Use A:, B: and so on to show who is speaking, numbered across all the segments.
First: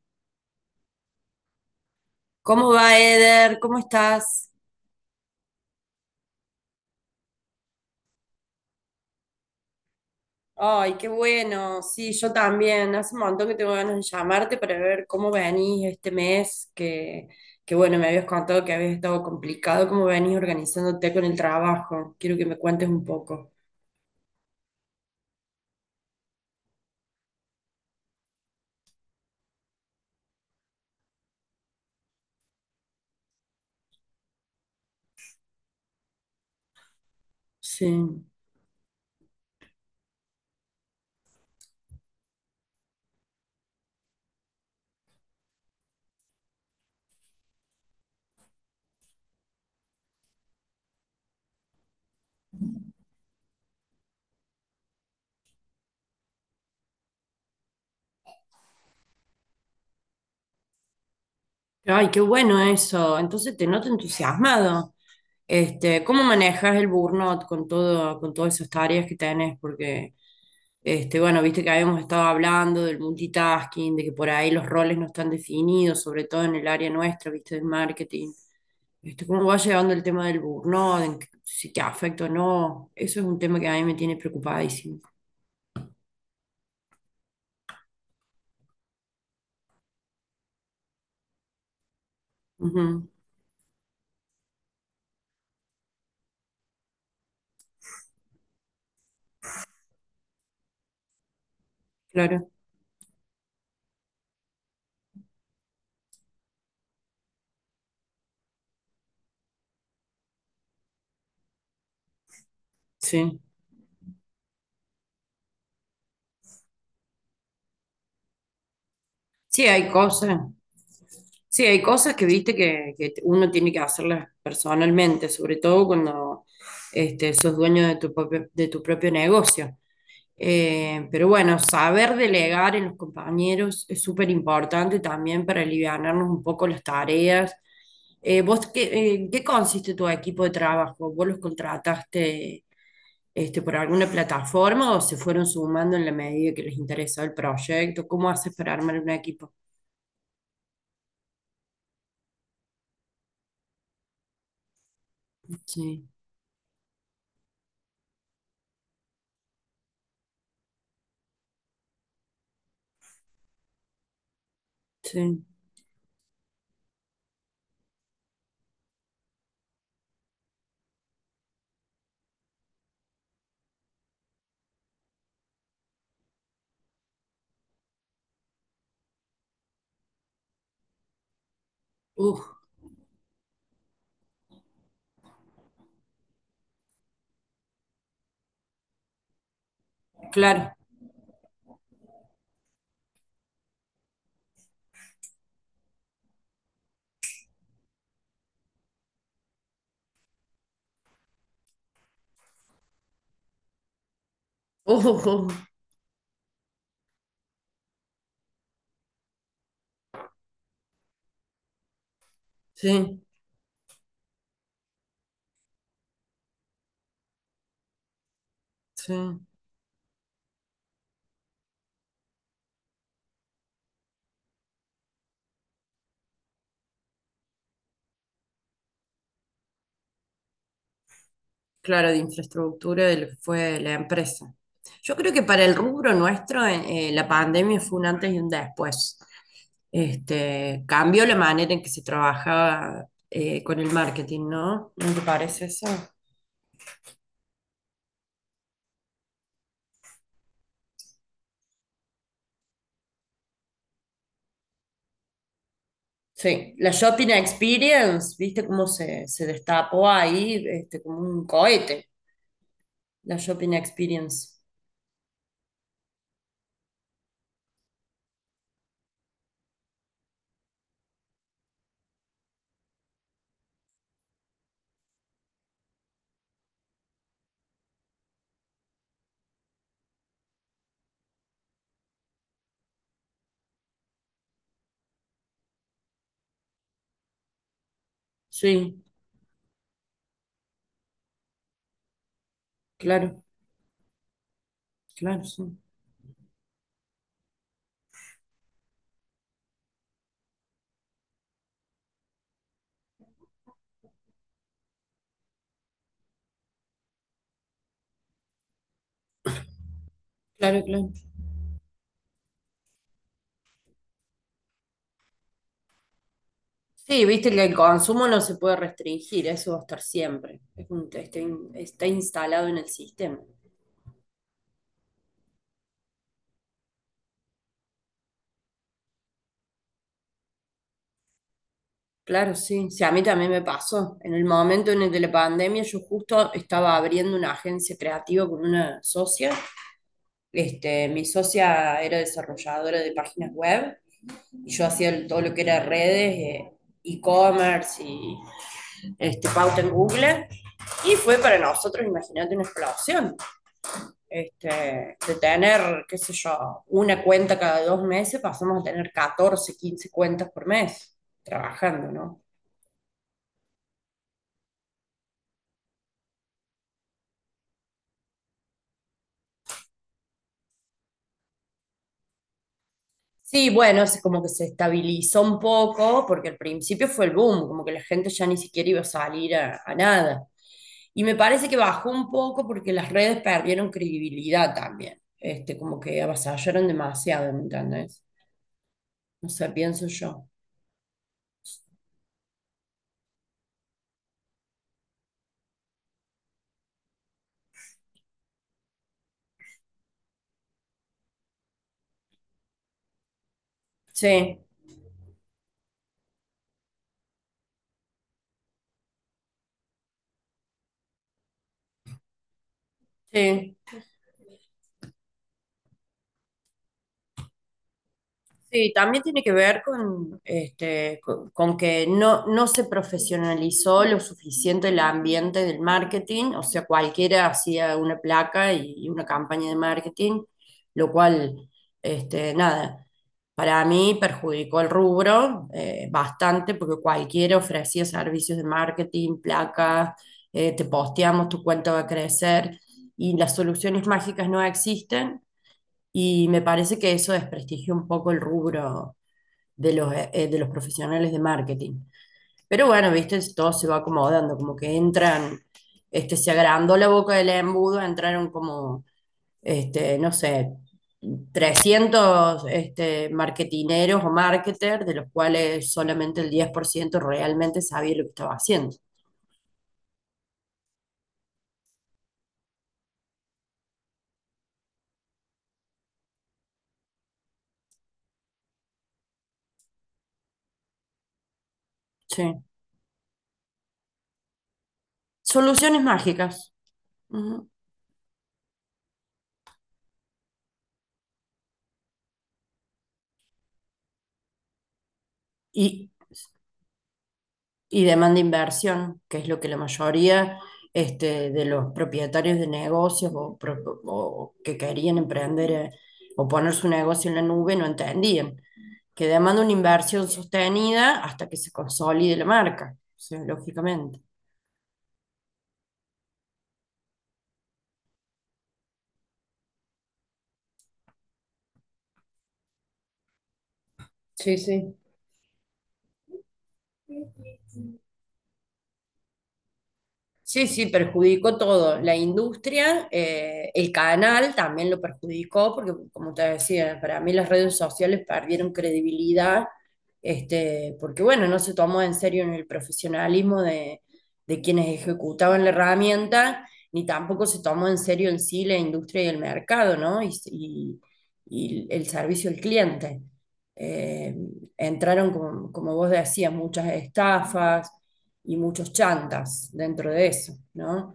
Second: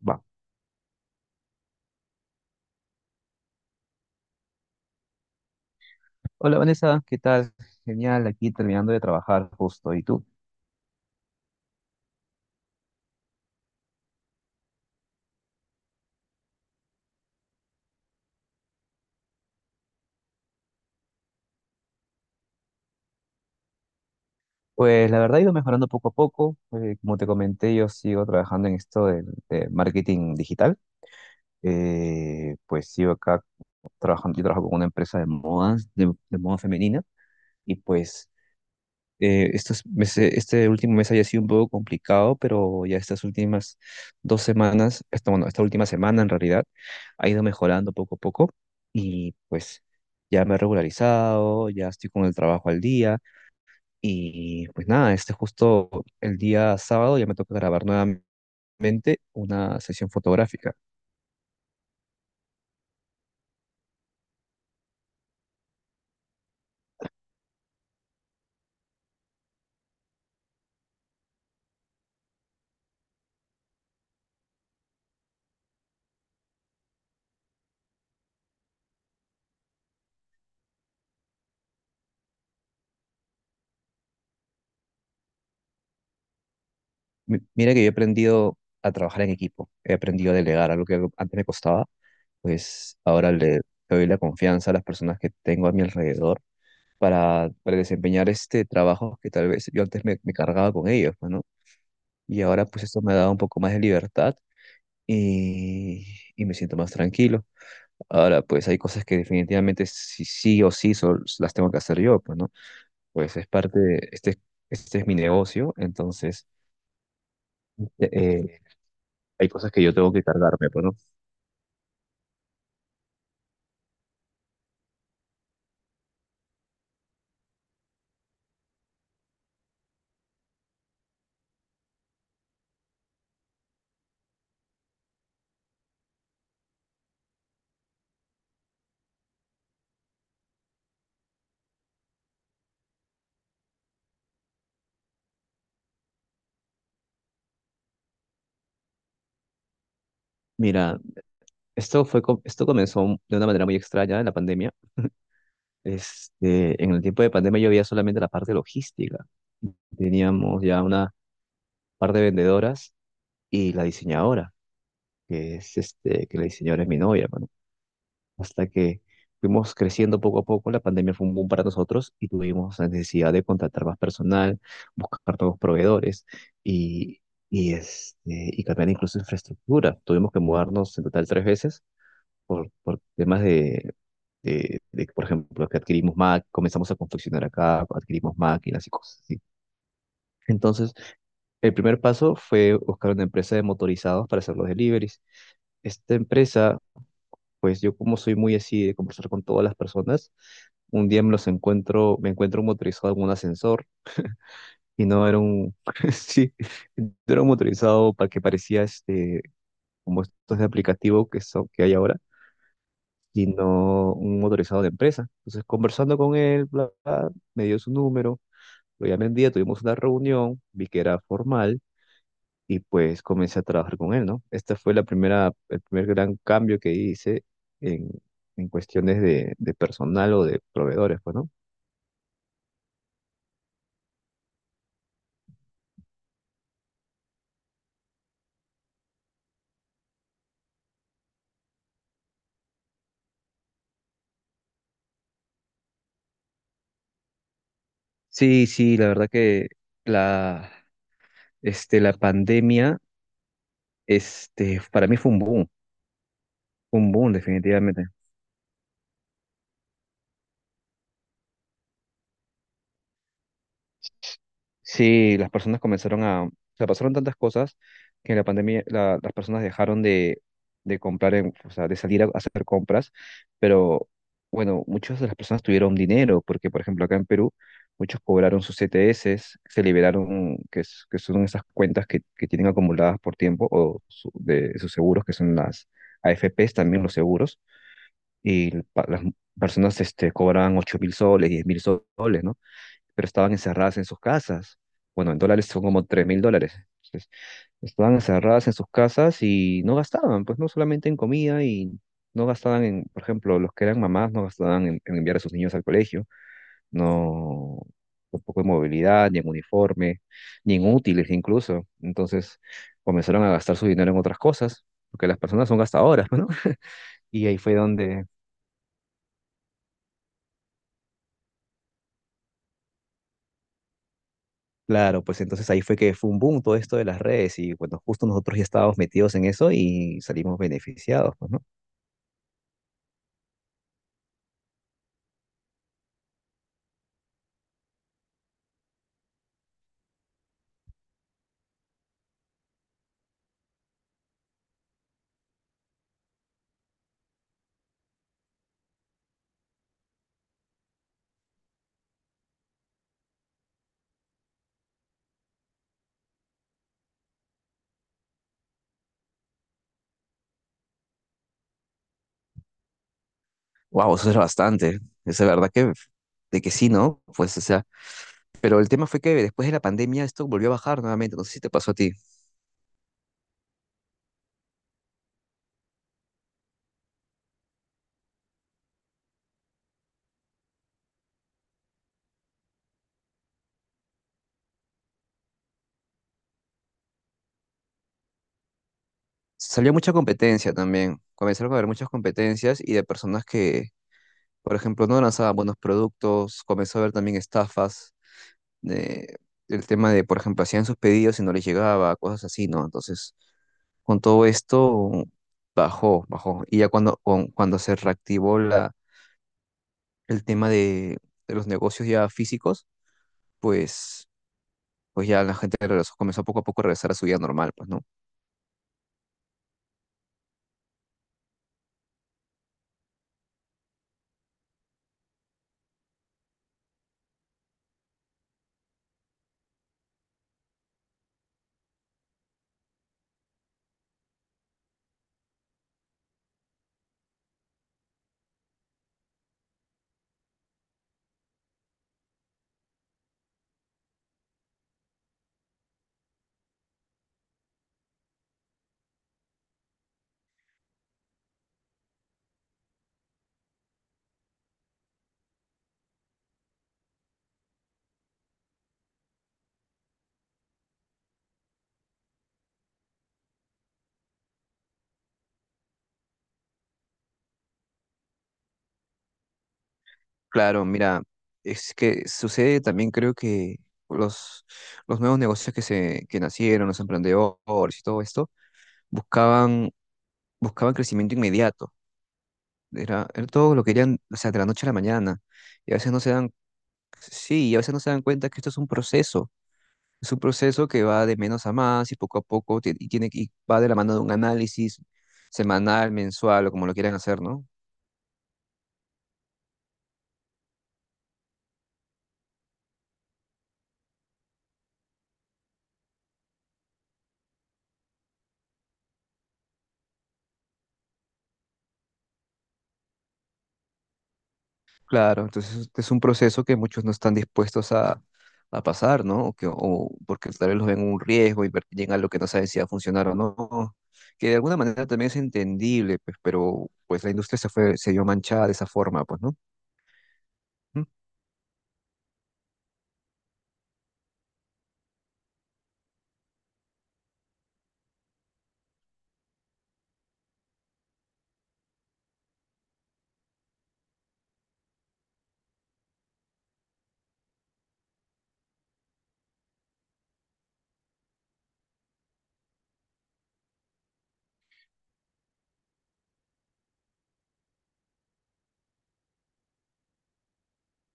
A: Va.
B: ¿Cómo va, Eder? ¿Cómo estás?
A: Hola Vanessa, ¿qué tal? Genial, aquí terminando de trabajar justo. ¿Y tú?
B: Ay, qué bueno. Sí, yo también. Hace un montón que tengo ganas de llamarte para ver cómo venís este mes, que bueno, me habías contado que habías estado complicado, cómo venís organizándote con el trabajo. Quiero que me cuentes un poco.
A: Pues la verdad he ido mejorando poco a poco. Como te comenté, yo sigo trabajando en esto de marketing digital. Pues sigo acá trabajando, yo trabajo con una empresa de modas, de moda femenina. Y
B: Sí.
A: pues este último mes haya sido un poco complicado, pero ya estas últimas dos semanas, esta, bueno, esta última semana en realidad, ha ido mejorando poco a poco y pues ya me he regularizado, ya estoy con el trabajo al día y pues nada, este justo el día sábado ya me toca grabar nuevamente una sesión fotográfica.
B: Ay, qué bueno eso. Entonces te noto entusiasmado. ¿Cómo manejas el burnout con todo, con todas esas tareas que tenés? Porque, bueno, viste que habíamos estado hablando del multitasking, de que por ahí los roles no están definidos, sobre todo en el área nuestra, viste, del marketing. ¿Cómo va llevando el tema del burnout? Si te afecta o no. Eso es un tema que a mí me tiene preocupadísimo.
A: Mira que yo he aprendido a trabajar en equipo, he aprendido a delegar, algo que antes me costaba, pues
B: Ujú,
A: ahora le doy la confianza a las personas que tengo a mi alrededor para desempeñar este trabajo que tal vez yo antes me cargaba con ellos, pues, ¿no? Y
B: claro,
A: ahora pues esto me ha dado un poco más de libertad y, y me siento más tranquilo. Ahora pues hay cosas que definitivamente sí, sí o sí las tengo que hacer yo, pues, ¿no? Pues
B: sí.
A: es parte de, este es mi negocio, entonces eh, eh, hay
B: Sí,
A: cosas que
B: hay
A: yo tengo que
B: cosas.
A: cargarme, pues, ¿no?
B: Sí, hay cosas que viste que uno tiene que hacerlas personalmente, sobre todo cuando sos dueño de tu propio negocio. Pero bueno, saber delegar en los compañeros es súper importante también para alivianarnos un poco las tareas. ¿Vos qué, en qué consiste tu equipo de trabajo? ¿Vos los contrataste por alguna plataforma o se fueron sumando en la medida que les interesó el proyecto? ¿Cómo haces para armar un equipo?
A: Mira, esto fue, esto comenzó de una manera muy extraña en la pandemia.
B: Sí,
A: Este, en el tiempo de pandemia yo veía solamente la parte logística. Teníamos ya una par de vendedoras y la diseñadora,
B: sí.
A: que es este, que la diseñadora es mi novia, mano. Hasta que fuimos creciendo poco a poco, la pandemia fue un boom para nosotros y tuvimos la necesidad de contratar más personal, buscar nuevos proveedores y, este, y cambiar incluso infraestructura. Tuvimos que mudarnos en total tres veces
B: Uf,
A: por temas de, por ejemplo, que adquirimos Mac, comenzamos a confeccionar acá, adquirimos máquinas y cosas así.
B: claro.
A: Entonces, el primer paso fue buscar una empresa de motorizados para hacer los deliveries. Esta empresa, pues yo como soy muy así de conversar con todas las personas, un día me los encuentro, me encuentro un motorizado en un ascensor
B: Uf,
A: y
B: uf,
A: no era
B: uf.
A: un, sí, no era un motorizado para que parecía este, como estos de aplicativo que son, que hay ahora,
B: Sí,
A: sino un motorizado de empresa. Entonces, conversando con él, bla, bla, me dio su número, lo
B: sí.
A: llamé un día, tuvimos una reunión, vi que era formal y pues comencé a trabajar con él, ¿no? Esta fue la primera, el primer gran cambio que hice en, en cuestiones de personal o de proveedores, pues, ¿no?
B: Claro, de infraestructura de lo que fue la empresa. Yo creo que para el rubro nuestro, la pandemia fue un antes y un después. Cambió la manera en que se trabajaba con el marketing, ¿no? ¿No te parece eso?
A: Sí, sí, la verdad que la, este, la pandemia, este, para mí fue
B: Sí, la
A: un
B: shopping
A: boom definitivamente.
B: experience, ¿viste cómo se destapó ahí? Como un cohete, la shopping experience.
A: Sí, las personas comenzaron a, o sea, pasaron tantas cosas que las personas dejaron de comprar, o sea, de salir a hacer compras, pero bueno, muchas de las personas tuvieron dinero, porque por ejemplo acá en Perú, muchos cobraron sus CTS, se liberaron, que, que son esas cuentas que tienen acumuladas por tiempo, de sus seguros, que son las AFPs, también los seguros, y
B: Sí,
A: las personas este, cobraban 8000 soles, 10,000 soles, ¿no? Pero
B: claro.
A: estaban encerradas en sus casas. Bueno, en
B: Claro,
A: dólares
B: sí.
A: son como 3000 dólares. Entonces, estaban encerradas en sus casas y no gastaban, pues no solamente en comida y no gastaban en, por ejemplo, los que eran mamás no gastaban en, enviar a sus niños al colegio, no tampoco en movilidad, ni en uniforme, ni
B: Claro,
A: en
B: claro.
A: útiles incluso. Entonces comenzaron a gastar su dinero en otras cosas, porque las personas son gastadoras, ¿no?
B: Sí,
A: Y
B: viste
A: ahí
B: que
A: fue
B: el
A: donde.
B: consumo no se puede restringir, eso va a estar siempre. Está, está instalado en el sistema.
A: Claro, pues entonces ahí fue que fue un boom todo esto de las redes y bueno, justo nosotros ya estábamos metidos en eso y salimos beneficiados, pues, ¿no?
B: Claro, sí. Sí, a mí también me pasó. En el momento en el de la pandemia, yo justo estaba abriendo una agencia creativa con una socia. Mi socia era desarrolladora de páginas web y yo hacía todo lo que era redes, e-commerce y pauta en Google. Y fue para nosotros, imagínate, una explosión. De tener, qué sé yo, una cuenta cada 2 meses, pasamos a tener 14 15 cuentas por mes trabajando, ¿no?
A: Wow, eso es bastante. Es la verdad que, de que sí, ¿no? Pues, o sea, pero el tema fue que después de la pandemia esto volvió a bajar nuevamente. No sé si te pasó a ti.
B: Sí, bueno, es como que se estabilizó un poco, porque al principio fue el boom, como que la gente ya ni siquiera iba a salir a nada. Y me parece que bajó un poco porque las redes perdieron credibilidad también, como que avasallaron demasiado, ¿me entendés? No sé,
A: Salió
B: pienso
A: mucha
B: yo.
A: competencia también. Comenzaron a haber muchas competencias y de personas que, por ejemplo, no lanzaban buenos productos. Comenzó a haber también estafas. de- el tema de, por ejemplo, hacían sus pedidos y no les llegaba, cosas así, ¿no? Entonces, con todo
B: Sí,
A: esto, bajó, bajó. Y ya cuando, cuando se reactivó la, el tema de los negocios ya físicos,
B: sí.
A: pues, pues ya la gente regresó, comenzó poco a poco a regresar a su vida normal, pues, ¿no?
B: Sí, también tiene que ver con que no, no se profesionalizó lo suficiente el ambiente del marketing, o sea, cualquiera hacía una placa y una campaña de marketing, lo cual, nada, para mí perjudicó el rubro bastante porque cualquiera ofrecía servicios de marketing, placas, te posteamos, tu cuenta va a crecer y las soluciones mágicas no existen. Y me parece que eso desprestigia un poco el rubro de los profesionales de marketing. Pero bueno, viste, todo se va acomodando, como que entran, se agrandó la boca del embudo, entraron como, no sé, 300 marketineros o marketers, de los cuales solamente el 10% realmente sabía lo que estaba haciendo.
A: Claro, mira, es que sucede también, creo que los, los nuevos negocios que, se, que nacieron, los emprendedores y todo esto, buscaban, buscaban crecimiento inmediato.
B: Sí.
A: Era todo lo querían, o sea, de la noche a la mañana. Y a
B: Soluciones
A: veces no se dan,
B: mágicas. Ujú.
A: sí, y a veces no se dan cuenta que esto es un proceso. Es un proceso que va de menos a más y poco a poco y va de la mano de un análisis
B: Y
A: semanal, mensual o como lo quieran hacer, ¿no?
B: y demanda inversión, que es lo que la mayoría de los propietarios de negocios o, o que querían emprender o poner su negocio en la nube no entendían, que demanda una inversión sostenida hasta que se consolide la marca, o sea, lógicamente.
A: Claro, entonces es un proceso que muchos no están dispuestos a pasar, ¿no? O que, o porque tal vez los ven un riesgo y llegan a lo que no saben si va a funcionar o no. Que de
B: Sí,
A: alguna
B: sí.
A: manera también es entendible, pues, pero pues la industria se fue, se vio manchada de esa forma, pues, ¿no?
B: Sí, sí, perjudicó todo. La industria, el canal también lo perjudicó, porque como te decía, para mí las redes sociales perdieron credibilidad, porque bueno, no se tomó en serio en el profesionalismo de quienes ejecutaban la herramienta, ni tampoco se tomó en serio en sí la industria y el mercado, ¿no? Y el servicio al cliente. Eh, Entraron, como vos decías, muchas estafas y muchos chantas dentro de eso, ¿no?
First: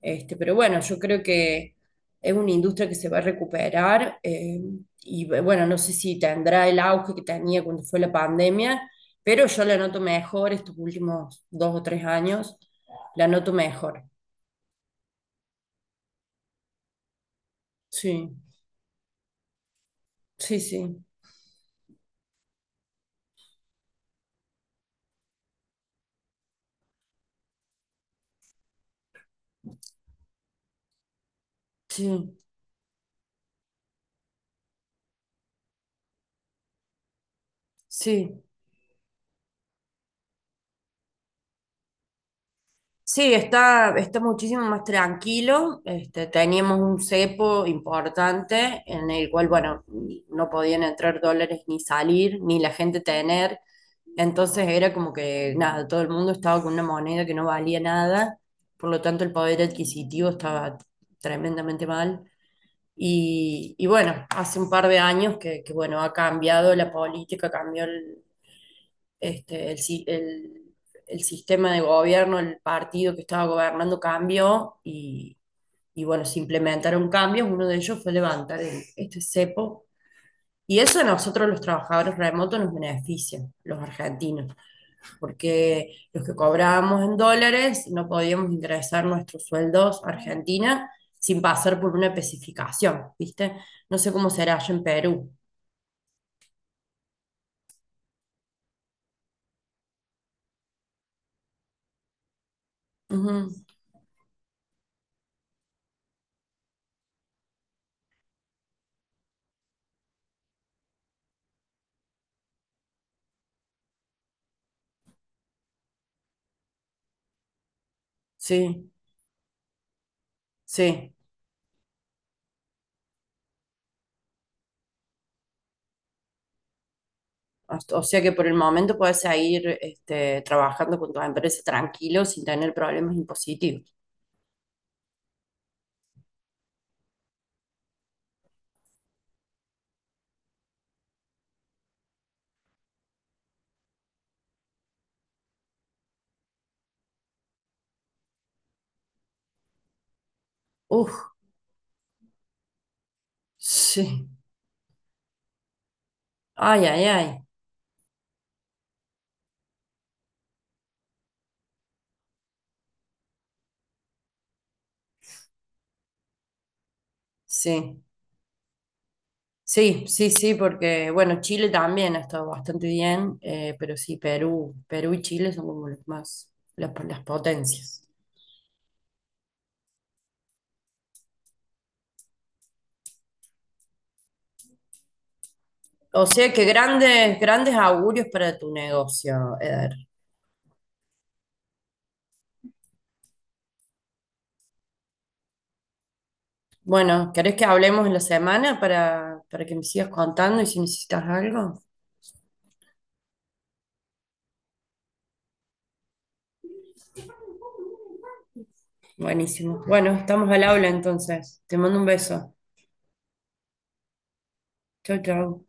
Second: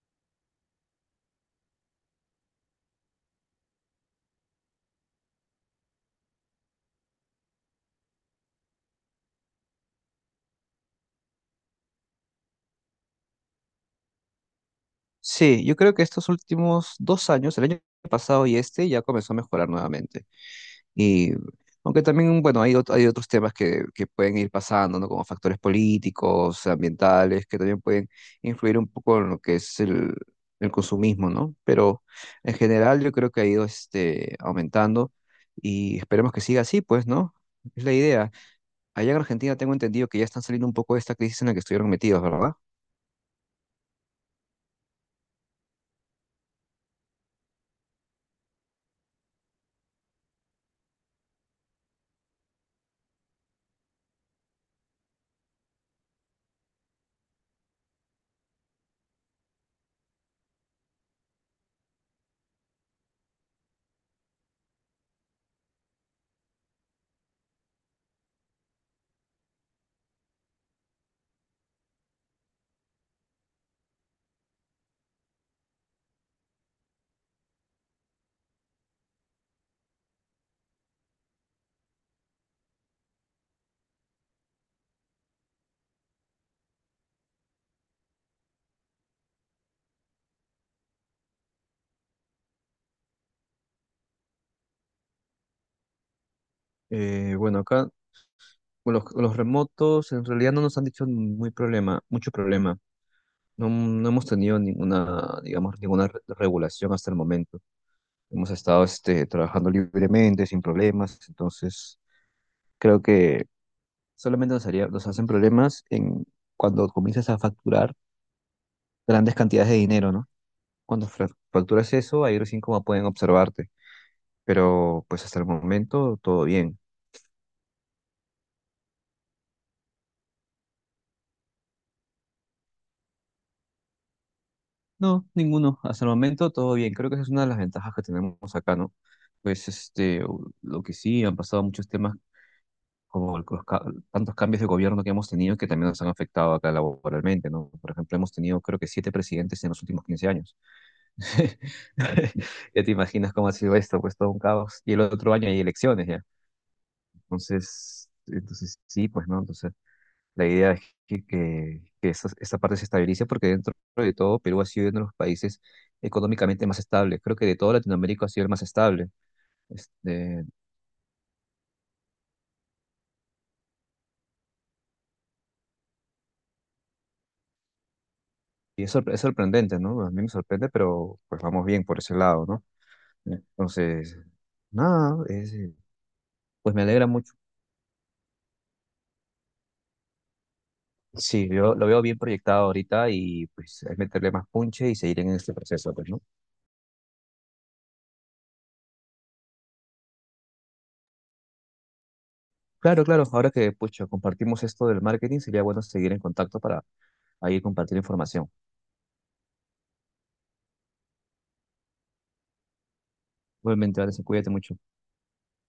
B: Pero bueno, yo creo que es una industria que se va a recuperar y bueno, no sé si tendrá el auge que tenía cuando fue la pandemia, pero yo la noto mejor estos últimos 2 o 3 años, la noto mejor.
A: Sí, yo creo que estos últimos 2 años, el año
B: Sí,
A: pasado y este, ya comenzó a mejorar nuevamente.
B: sí, sí,
A: Y aunque también, bueno, hay, hay otros temas que pueden ir pasando, ¿no? Como factores políticos, ambientales, que también pueden influir un poco en lo que es el consumismo, ¿no? Pero
B: sí,
A: en general yo creo que ha ido este, aumentando y esperemos que siga así, pues, ¿no? Es la idea.
B: sí.
A: Allá en Argentina tengo entendido que ya están saliendo un poco de esta crisis en la que estuvieron metidos, ¿verdad?
B: Sí, está muchísimo más tranquilo. Teníamos un cepo importante en el cual, bueno, no podían entrar dólares ni salir, ni la gente tener. Entonces era como que, nada, todo el mundo estaba con una moneda que no valía nada, por lo tanto el poder adquisitivo estaba tremendamente mal. Y bueno, hace un par de años que bueno, ha cambiado la política, cambió el, este, el, si- el sistema de gobierno, el partido que estaba gobernando cambió y bueno, se implementaron cambios. Uno de ellos fue levantar este cepo. Y eso a nosotros los trabajadores remotos nos beneficia, los argentinos, porque los que cobrábamos en dólares no podíamos ingresar nuestros sueldos a Argentina sin pasar por una especificación, ¿viste? No sé cómo será allá en Perú.
A: Bueno, acá con los remotos en realidad no nos han dicho mucho problema.
B: Ujú.
A: No, no hemos tenido ninguna, digamos, ninguna regulación hasta el momento. Hemos estado este, trabajando libremente, sin problemas. Entonces, creo que solamente nos haría, nos hacen problemas en cuando comienzas a facturar
B: Sí,
A: grandes cantidades de dinero, ¿no? Cuando
B: sí.
A: facturas eso, ahí recién como pueden observarte. Pero pues hasta el momento todo bien.
B: O sea que por el momento puedes seguir trabajando con tu empresa tranquilo sin tener problemas impositivos.
A: No, ninguno. Hasta el momento todo bien. Creo que esa es una de las ventajas que tenemos acá, ¿no? Pues este, lo que sí, han pasado muchos temas como los, tantos cambios de gobierno que hemos tenido que también nos han afectado acá laboralmente, ¿no? Por ejemplo, hemos tenido creo que siete presidentes en los últimos 15 años.
B: Uf,
A: Ya te imaginas cómo ha sido esto, pues
B: sí.
A: todo un caos. Y el otro año hay elecciones ya.
B: Ay, ay, ay.
A: Entonces, sí, pues, ¿no? Entonces. La idea es que esa parte se estabilice porque dentro de todo Perú ha sido uno de los países económicamente más estables. Creo que de toda
B: Sí.
A: Latinoamérica ha sido el más estable.
B: Sí, sí,
A: Este,
B: sí, porque bueno, Chile también ha estado bastante bien, pero sí, Perú, y Chile son como los más, las potencias.
A: y es sorprendente, ¿no? A mí me sorprende, pero pues vamos bien por ese lado, ¿no? Entonces, nada,
B: O sea que
A: pues me alegra mucho.
B: grandes, grandes augurios para tu negocio, Eder.
A: Sí, yo lo veo bien proyectado ahorita y pues es meterle más punche y seguir en este proceso, pues, ¿no?
B: Bueno, ¿querés que hablemos en la semana para que me sigas contando y si necesitas algo?
A: Claro, claro, ahora que, pucha, compartimos esto del marketing, sería bueno seguir en contacto para ahí compartir información.
B: Buenísimo. Bueno, estamos al habla entonces. Te mando un beso.
A: Obviamente, Anderson, cuídate mucho.
B: Chau, chau.